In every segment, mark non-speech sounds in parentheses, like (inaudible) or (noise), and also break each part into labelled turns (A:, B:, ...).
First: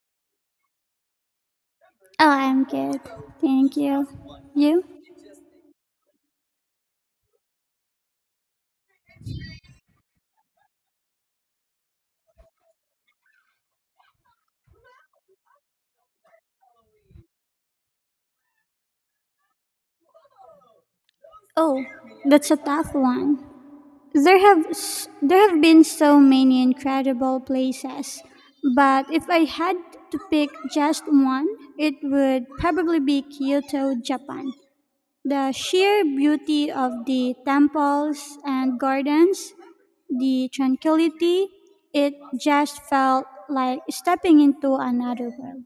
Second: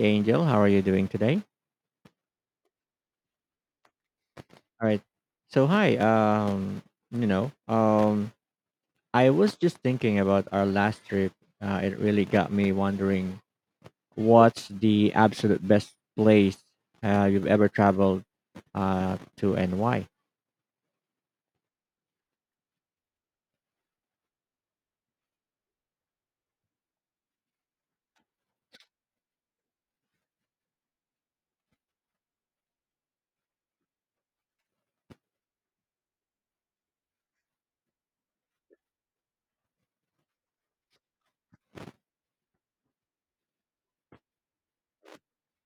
A: Angel. How are you doing today?
B: Oh, I'm good. Thank you. You?
A: All right. So hi. Um, you know, um, I was just thinking about our last trip. It really got me wondering what's the absolute best place you've ever traveled to and why.
B: Oh, that's a tough one. There have been so many incredible places, but if I had to pick just one, it would probably be Kyoto, Japan. The sheer beauty of the temples and gardens, the tranquility, it just felt like stepping into another world.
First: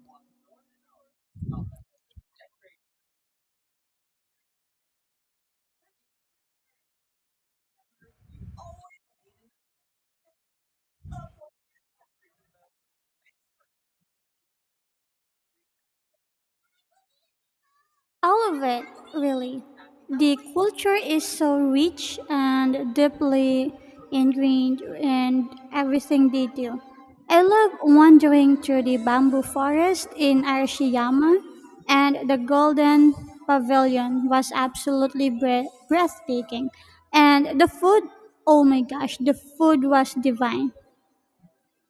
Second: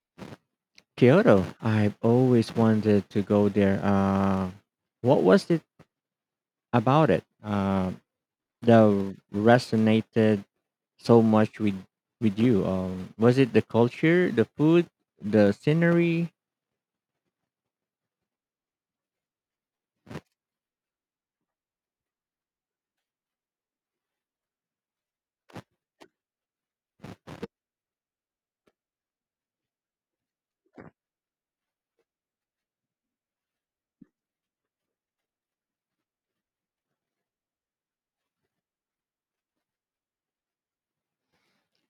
A: Kyoto. I've always wanted to go there. What was it about it? That resonated so much with you. Was it the culture, the food, the scenery?
B: All of it, really. The culture is so rich and deeply ingrained in everything they do. I love wandering through the bamboo forest in Arashiyama, and the golden pavilion was absolutely breathtaking. And the food, oh my gosh, the food was divine.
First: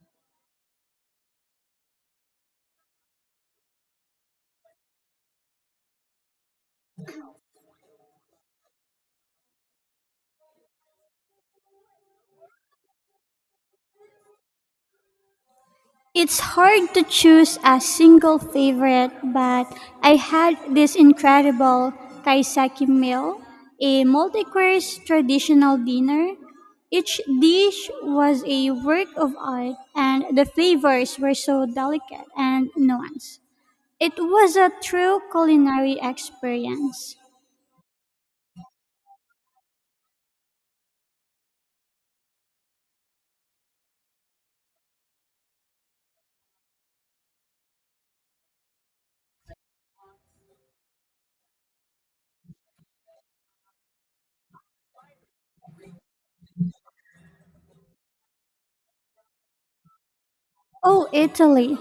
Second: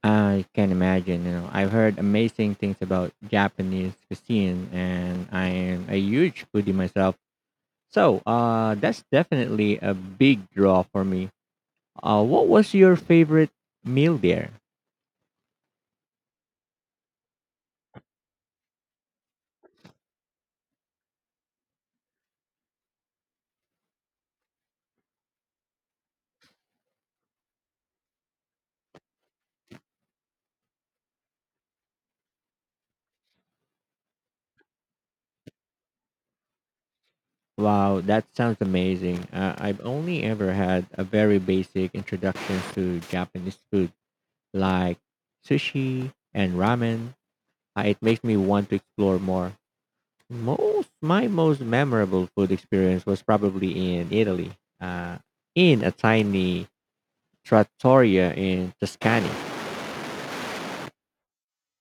A: I can imagine. You know, I've heard amazing things about Japanese cuisine, and I am a huge foodie myself. So, that's definitely a big draw for me. What was your favorite meal there?
B: It's hard to choose a single favorite, but I had this incredible kaiseki meal, a multi-course traditional dinner. Each dish was a work of art, and the flavors were so delicate and nuanced. It was a true culinary experience.
A: Wow, that sounds amazing. I've only ever had a very basic introduction to Japanese food, like sushi and ramen it makes me want to explore more. Most memorable food experience was probably in Italy, uh, in a tiny trattoria in Tuscany.
B: Oh, Italy!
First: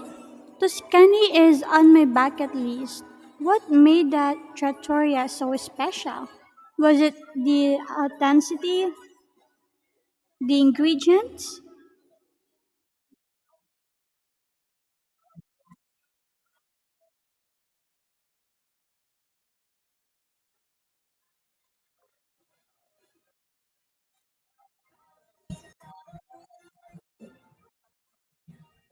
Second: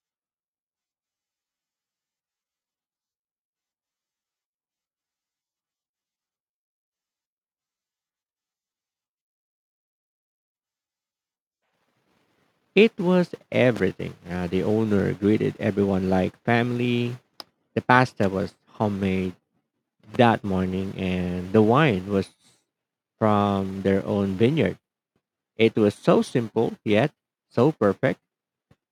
B: Tuscany is on my bucket list. What made that trattoria so special? Was it the authenticity, the ingredients?
A: It was everything. The owner greeted everyone like family. The pasta was homemade that morning, and the wine was from their own vineyard. It was so simple yet so perfect.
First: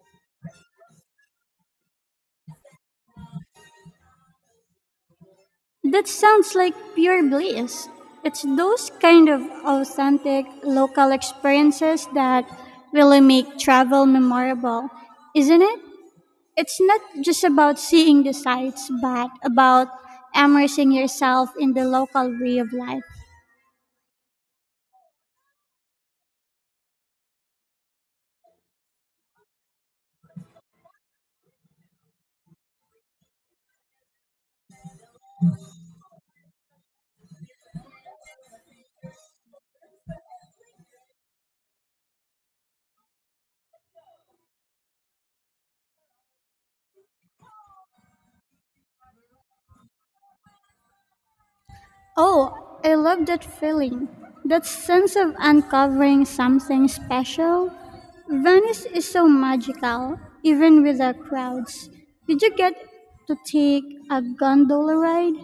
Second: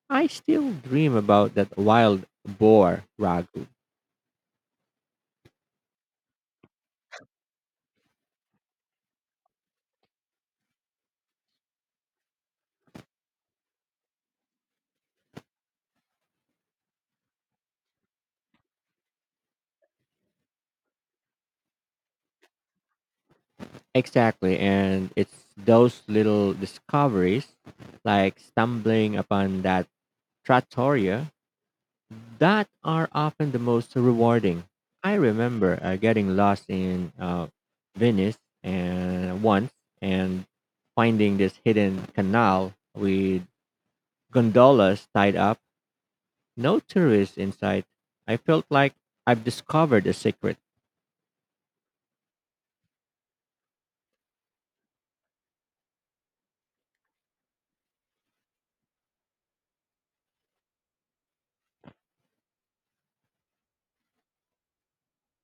A: I still dream about that wild boar ragu.
B: That sounds like pure bliss. It's those kind of authentic local experiences that really make travel memorable, isn't it? It's not just about seeing the sights, but about immersing yourself in the local way of life.
A: Exactly. And it's those little discoveries, like stumbling upon that trattoria, that are often the most rewarding. I remember getting lost in Venice and once and finding this hidden canal with gondolas tied up, no tourists inside. I felt like I've discovered a secret.
B: Oh, I love that feeling. That sense of uncovering something special. Venice is so magical, even with the crowds. Did you get to take a gondola ride?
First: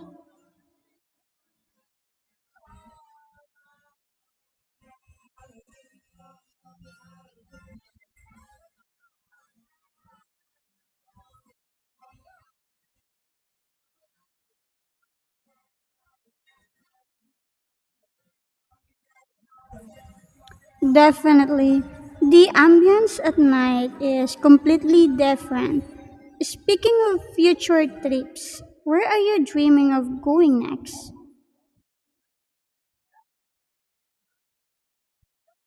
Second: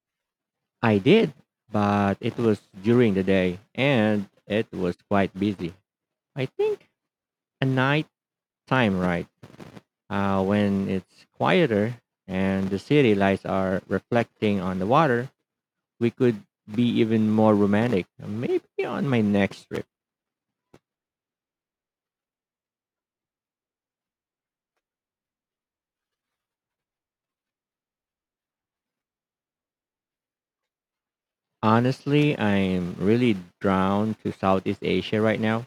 A: I did, but it was during the day and it was quite busy. I think a night time ride when it's quieter and the city lights are reflecting on the water, we could be even more romantic. Maybe on my next trip.
B: Definitely. The ambience at night is completely different. Speaking of future trips, where are you dreaming of going next?
A: Honestly, I'm really drawn to Southeast Asia right now.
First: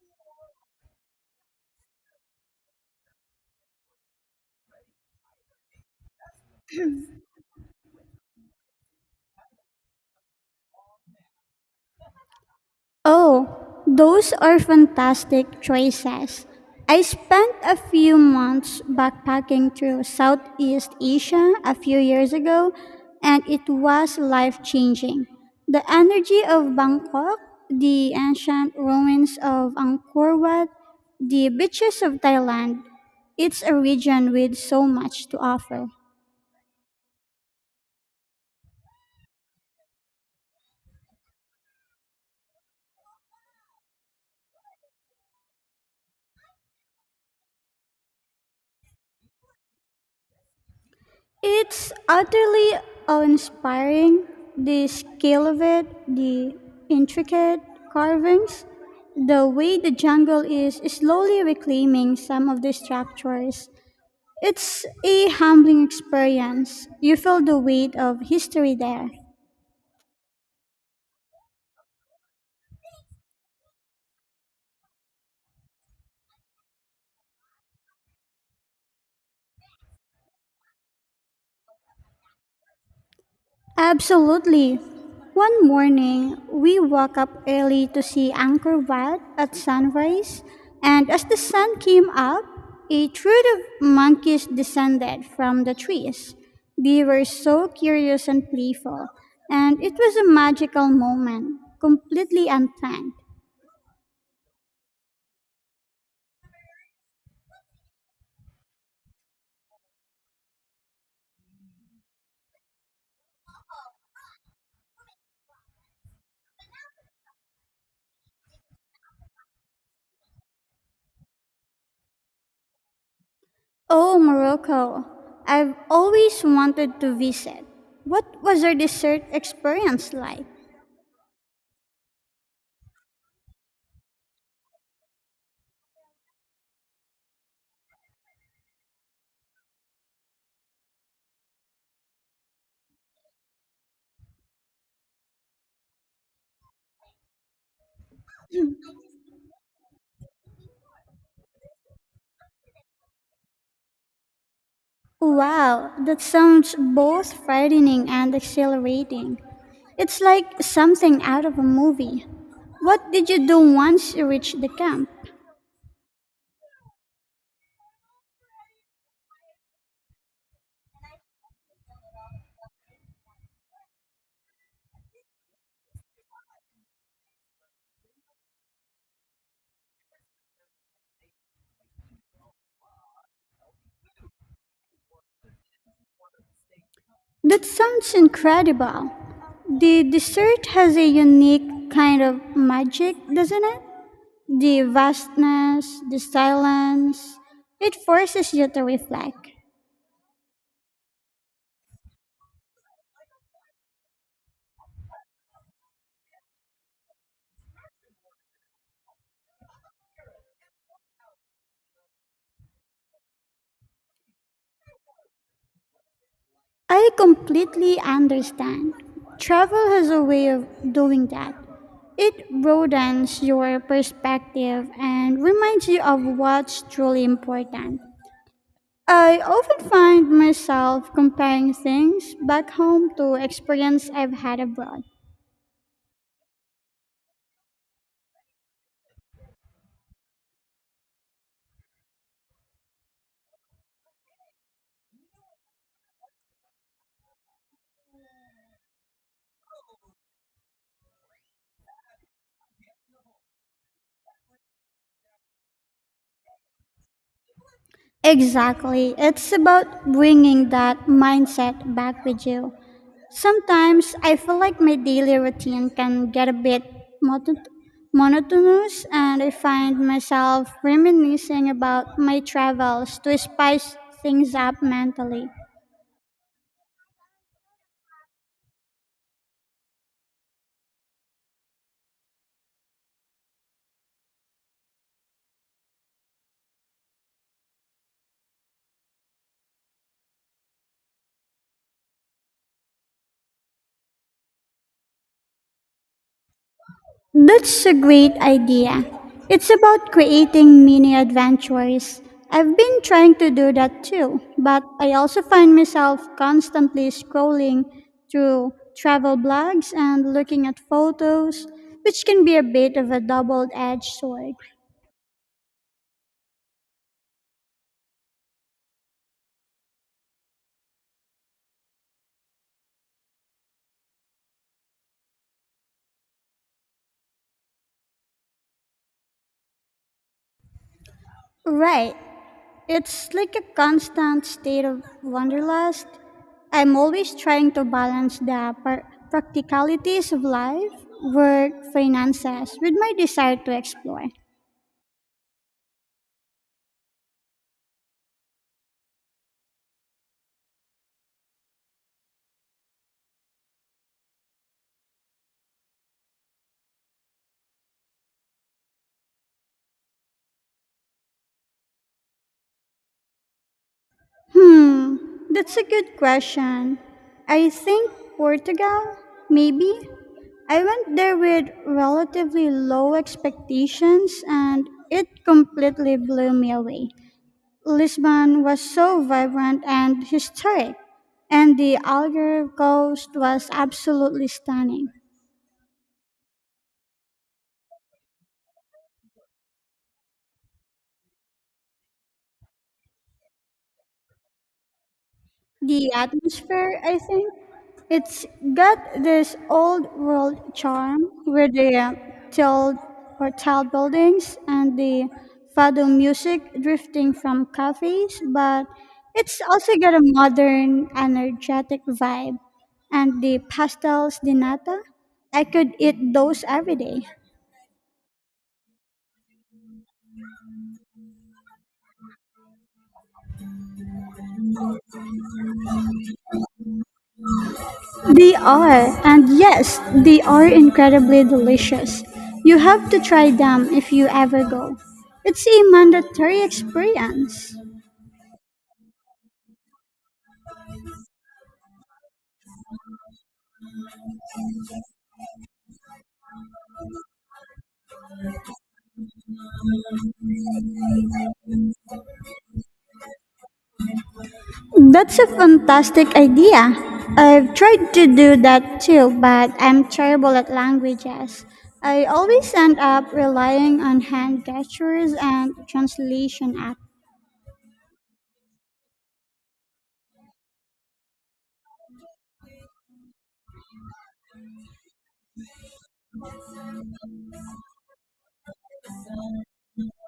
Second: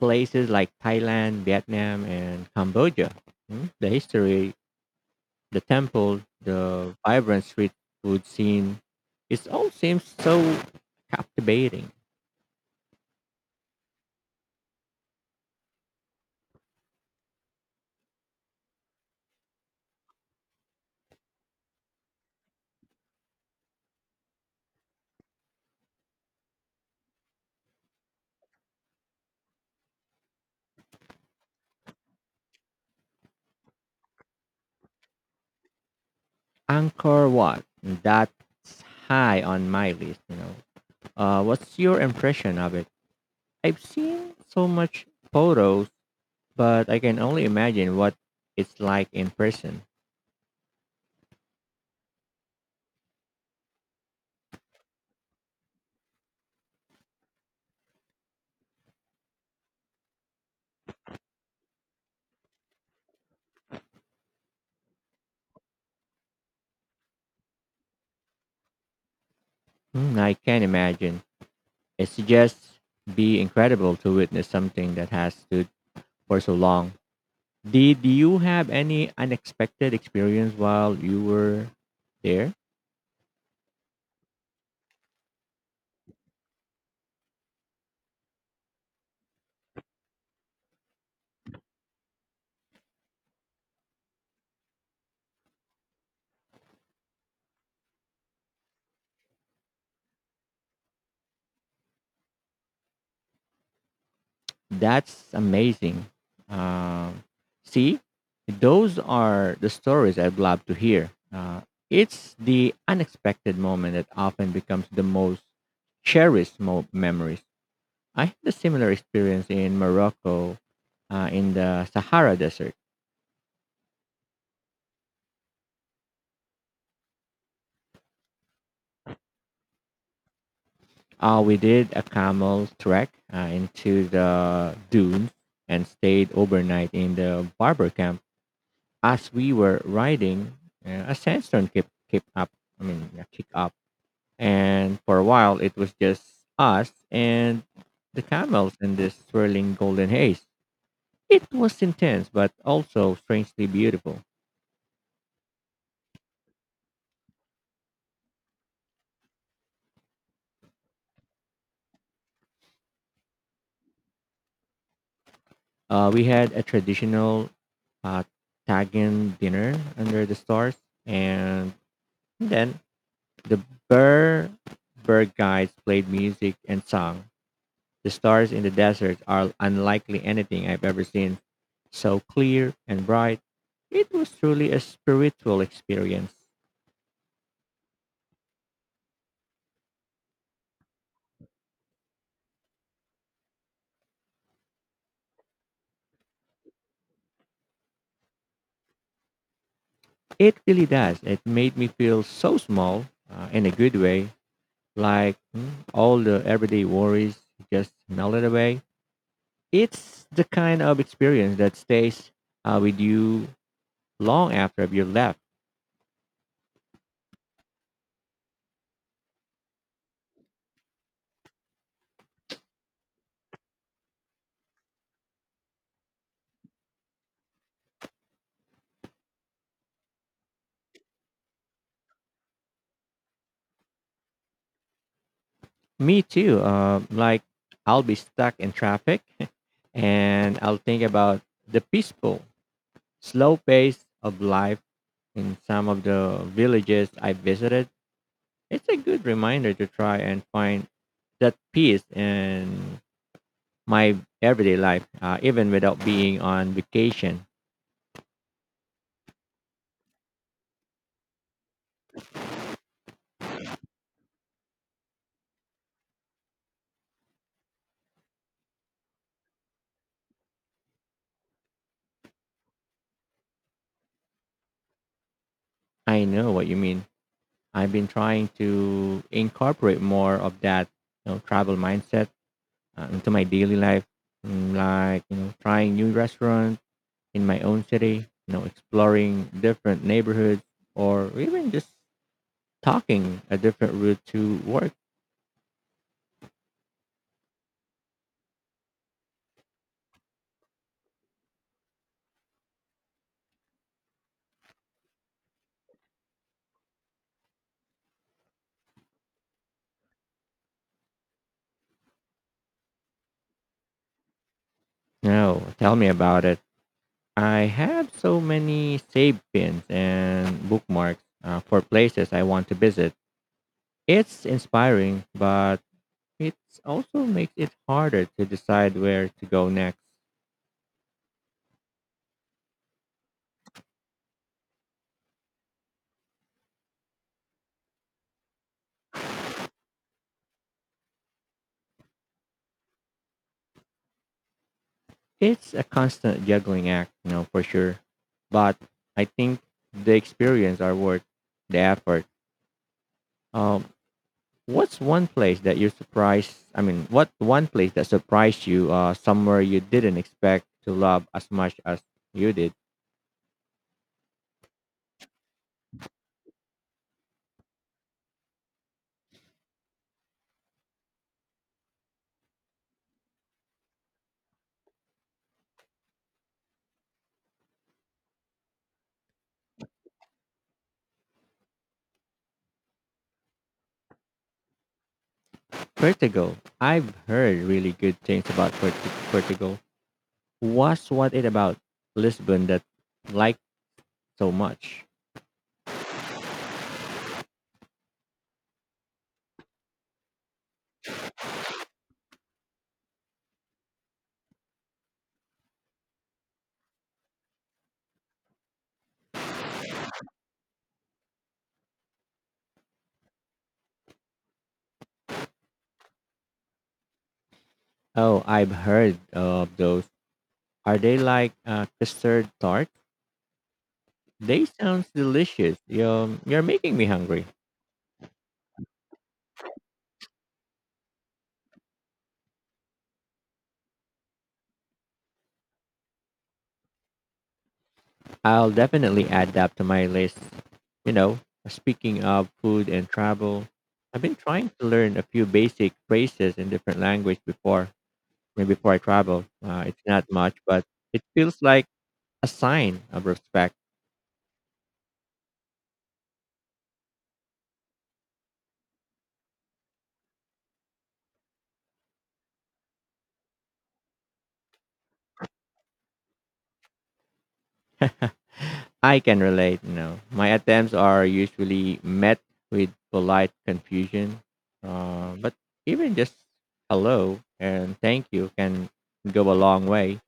A: Places like Thailand, Vietnam, and Cambodia. The history, the temple, the vibrant street food scene. It all seems so captivating.
B: Oh, those are fantastic choices. I spent a few months backpacking through Southeast Asia a few years ago, and it was life changing. The energy of Bangkok, the ancient ruins of Angkor Wat, the beaches of Thailand, it's a region with so much to offer.
A: Angkor Wat. That's high on my list. You know, what's your impression of it? I've seen so much photos, but I can only imagine what it's like in person.
B: It's utterly inspiring. The scale of it, the intricate carvings, the way the jungle is slowly reclaiming some of the structures. It's a humbling experience. You feel the weight of history there.
A: Hmm, I can imagine. It's just be incredible to witness something that has stood for so long. Did you have any unexpected experience while you were there?
B: Absolutely. One morning, we woke up early to see Angkor Wat at sunrise, and as the sun came up, a troop of monkeys descended from the trees. They were so curious and playful, and it was a magical moment, completely unplanned.
A: That's amazing. Uh, See, those are the stories I'd love to hear. It's the unexpected moment that often becomes the most cherished memories. I had a similar experience in Morocco, in the Sahara Desert.
B: Oh, Morocco, I've always wanted to visit. What was your dessert experience like?
A: We did a camel trek into the dunes and stayed overnight in the barber camp. As we were riding, a sandstorm kept, kept up. I mean, yeah, kicked up and for a while it was just us and the camels in this swirling golden haze. It was intense, but also strangely beautiful.
B: Wow, that sounds both frightening and exhilarating. It's like something out of a movie. What did you do once you reached the camp?
A: We had a traditional uh, Tagan dinner under the stars, and then the Burr bird guides played music and song. The stars in the desert are unlikely anything I've ever seen, so clear and bright. It was truly a spiritual experience.
B: That sounds incredible. The dessert has a unique kind of magic, doesn't it? The vastness, the silence, it forces you to reflect.
A: It really does. It made me feel so small in a good way, like all the everyday worries just melted away. It's the kind of experience that stays with you long after you've left.
B: I completely understand. Travel has a way of doing that. It broadens your perspective and reminds you of what's truly important. I often find myself comparing things back home to experience I've had abroad.
A: Me too. Like I'll be stuck in traffic (laughs) and I'll think about the peaceful, slow pace of life in some of the villages I visited. It's a good reminder to try and find that peace and my everyday life, even without being on vacation.
B: Exactly. It's about bringing that mindset back with you. Sometimes I feel like my daily routine can get a bit monot- monotonous, and I find myself reminiscing about my travels to spice things up mentally.
A: I know what you mean. I've been trying to incorporate more of that travel mindset into my daily life, trying new restaurants in my own city, exploring different neighborhoods, or even just talking a different route to work.
B: That's a great idea. It's about creating mini adventures. I've been trying to do that too, but I also find myself constantly scrolling through travel blogs and looking at photos, which can be a bit of a double edged sword.
A: No, tell me about it. I have so many save pins and bookmarks for places I want to visit. It's inspiring, but it also makes it harder to decide where to go next.
B: Right, it's like a constant state of wanderlust. I'm always trying to balance the practicalities of life, work, finances with my desire to explore.
A: It's a constant juggling act, for sure. But I think the experience are worth the effort. Um, what's one place that you're surprised? I mean, What one place that surprised you? Somewhere you didn't expect to love as much as you did.
B: Hmm, that's a good question. I think Portugal, maybe. I went there with relatively low expectations and it completely blew me away. Lisbon was so vibrant and historic, and the Algarve coast was absolutely stunning.
A: Vertigo. I've heard really good things about Vertigo. What's what it about Lisbon that like? So much.
B: The atmosphere, I think, it's got this old world charm with the tiled or tiled buildings and the fado music drifting from cafes, but it's also got a modern, energetic vibe. And the pastels di nata, I could eat those every day.
A: Oh, I've heard of those. Are they like custard tart? They sounds delicious. You're making me hungry.
B: They are, and yes, they are incredibly delicious. You have to try them if you ever go. It's a mandatory experience.
A: I'll definitely add that to my list. You know, speaking of food and travel, I've been trying to learn a few basic phrases in different language before. Maybe before I travel, it's not much, but it feels like a sign of respect.
B: That's a fantastic idea. I've tried to do that too, but I'm terrible at languages. I always end up relying on hand gestures and translation apps.
A: I can relate, you know. My attempts are usually met with polite confusion. But even just hello and thank you can go a long way.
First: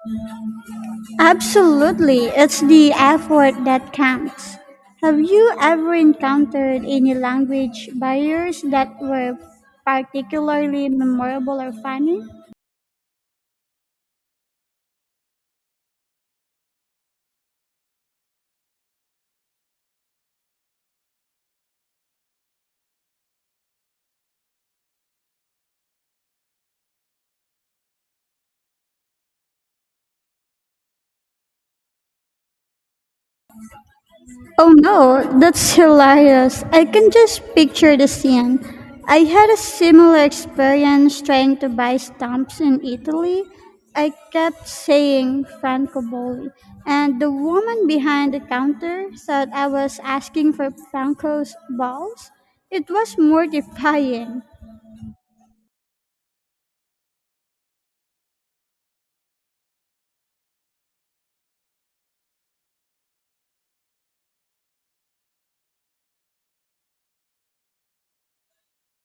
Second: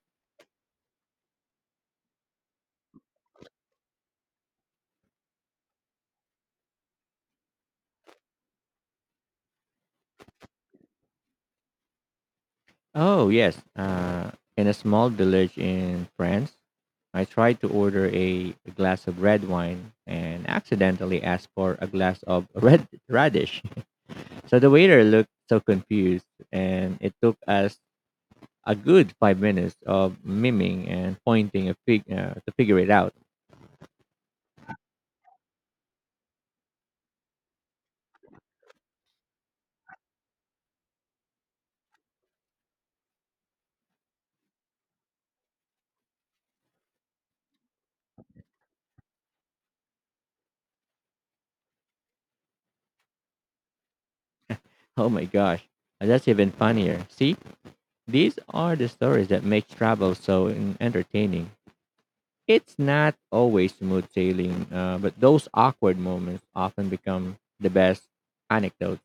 B: Absolutely, it's the effort that counts. Have you ever encountered any language barriers that were particularly memorable or funny?
A: Oh, yes. In a small village in France, I tried to order a glass of red wine and accidentally asked for a glass of (laughs) red radish. So the waiter looked so confused, and it took us a good 5 minutes of miming and pointing a fig to figure it out.
B: Oh no, that's hilarious. I can just picture the scene. I had a similar experience trying to buy stamps in Italy. I kept saying Francobolli, and the woman behind the counter thought I was asking for Franco's balls. It was mortifying.
A: Oh my gosh, that's even funnier. See, these are the stories that make travel so entertaining. It's not always smooth sailing, but those awkward moments often become the best anecdotes.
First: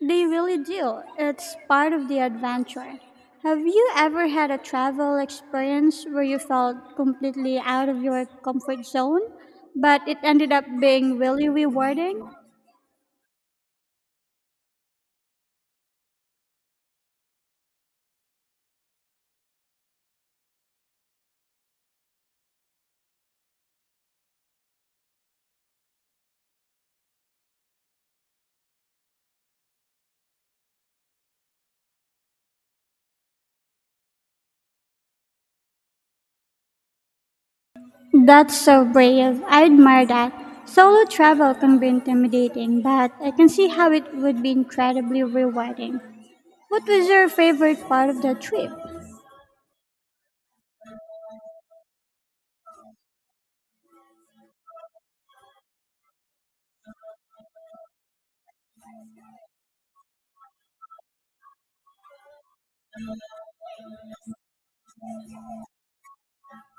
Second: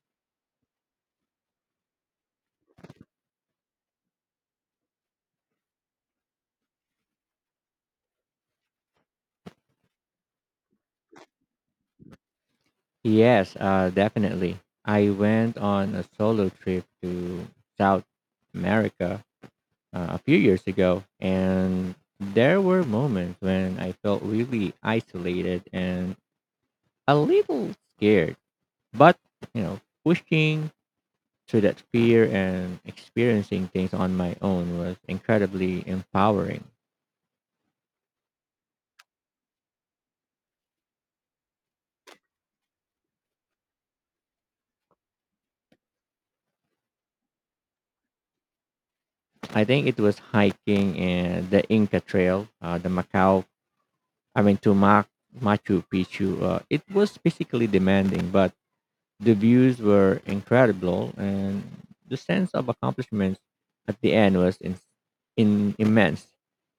B: They really do. It's part of the adventure. Have you ever had a travel experience where you felt completely out of your comfort zone, but it ended up being really rewarding?
A: Yes, definitely. I went on a solo trip to South America a few years ago, and there were moments when I felt really isolated and a little scared. But, you know, pushing through that fear and experiencing things on my own was incredibly empowering.
B: That's so brave. I admire that. Solo travel can be intimidating, but I can see how it would be incredibly rewarding. What was your favorite part of the trip?
A: I think it was hiking and the Inca Trail, the Macau, I mean, to Mac, Machu Picchu. It was physically demanding, but the views were incredible, and the sense of accomplishment at the end was immense.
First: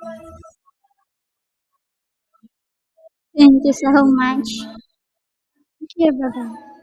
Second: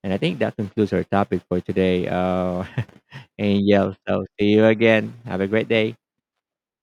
A: And I think that concludes our topic for today, (laughs)
B: Thank you so
A: Angel. So
B: much.
A: see you again. Have a great
B: Thank
A: day,
B: you, bye-bye.